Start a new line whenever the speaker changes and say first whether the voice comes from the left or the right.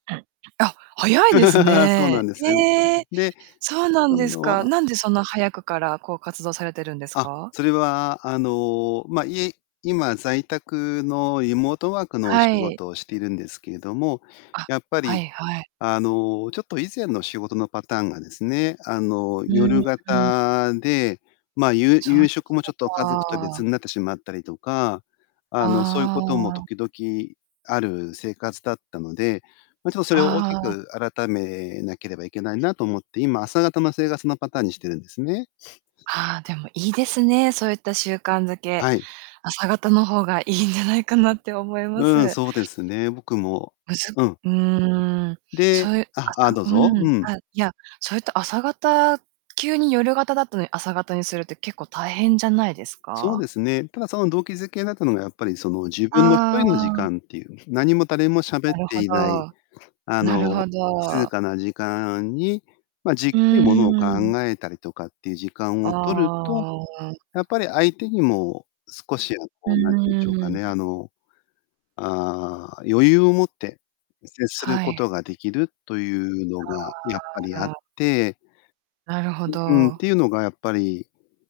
right: あ、早いです
left: そう
right: ね。
left: なんです。
right: ええ、
left: で、
right: そうなん
left: あ
right: です
left: の、
right: か。
left: あ
right: なんでそんな早くから、こう、活動されてるんです
left: あ、
right: か？
left: それは、あの、ま、い今、在宅のリモートワークの
right: は
left: 仕
right: い。
left: 事をしているんですけれども、
right: あ、
left: やっぱ
right: は
left: り
right: いはい。
left: あの、ちょっと以前の仕事のパターンがですね、あの、
right: うん、
left: 夜
right: うん。
left: 型で、まあ、ゆう
right: そう
left: 夕
right: で
left: 食
right: し
left: もち
right: た
left: ょっと家族と
right: か。
left: 別になってしまったりとか、あの、そゆ
right: あ
left: ことも
right: あ。
left: 時々ある生活だったので、ま、ちょそれを大
right: あ
left: き
right: あ。
left: く改めなければいけないなと思って、今、朝方の生活のパターンにしてるんですね。
right: ああ、でもいいですね、そういった習慣づけ。
left: はい。
right: 朝方の方がいいんじゃないかなって思いま
left: うん、
right: す。
left: そうですね。僕も
right: むず
left: うん。
right: うーん。そ
left: で
right: ういう
left: あ、ああ、どう
right: あ、は、う
left: ぞ。
right: ん。
left: うん。
right: あ、いや、それって朝型急に夜型だったのに朝型にするって結構大変じゃないです
left: そう
right: か？
left: ですね。ただ、その動機づけなったのが、やっぱりその、自分のひと
right: あ
left: りの時
right: あ。
left: 間っていう、何も誰も喋っ
right: なるほ
left: ていない
right: ど。
left: あ
right: なる
left: の、
right: ほ
left: 静
right: ど。
left: かな時間に、ま、じっ
right: う
left: くり物を考
right: ーん。
left: えたりとかっていう時間
right: あ
left: を取ると、
right: あ。
left: やっぱり相手にも少しは
right: う
left: こう、なんてんでしょうか
right: ー
left: ね、
right: ん。
left: あの、ああ、余裕を持って接する
right: は
left: こ
right: い。
left: とができるというのがやっぱりあ
right: は
left: っ
right: あ。
left: て
right: なるほ
left: ううん、っ
right: ど。
left: てういのがやっぱり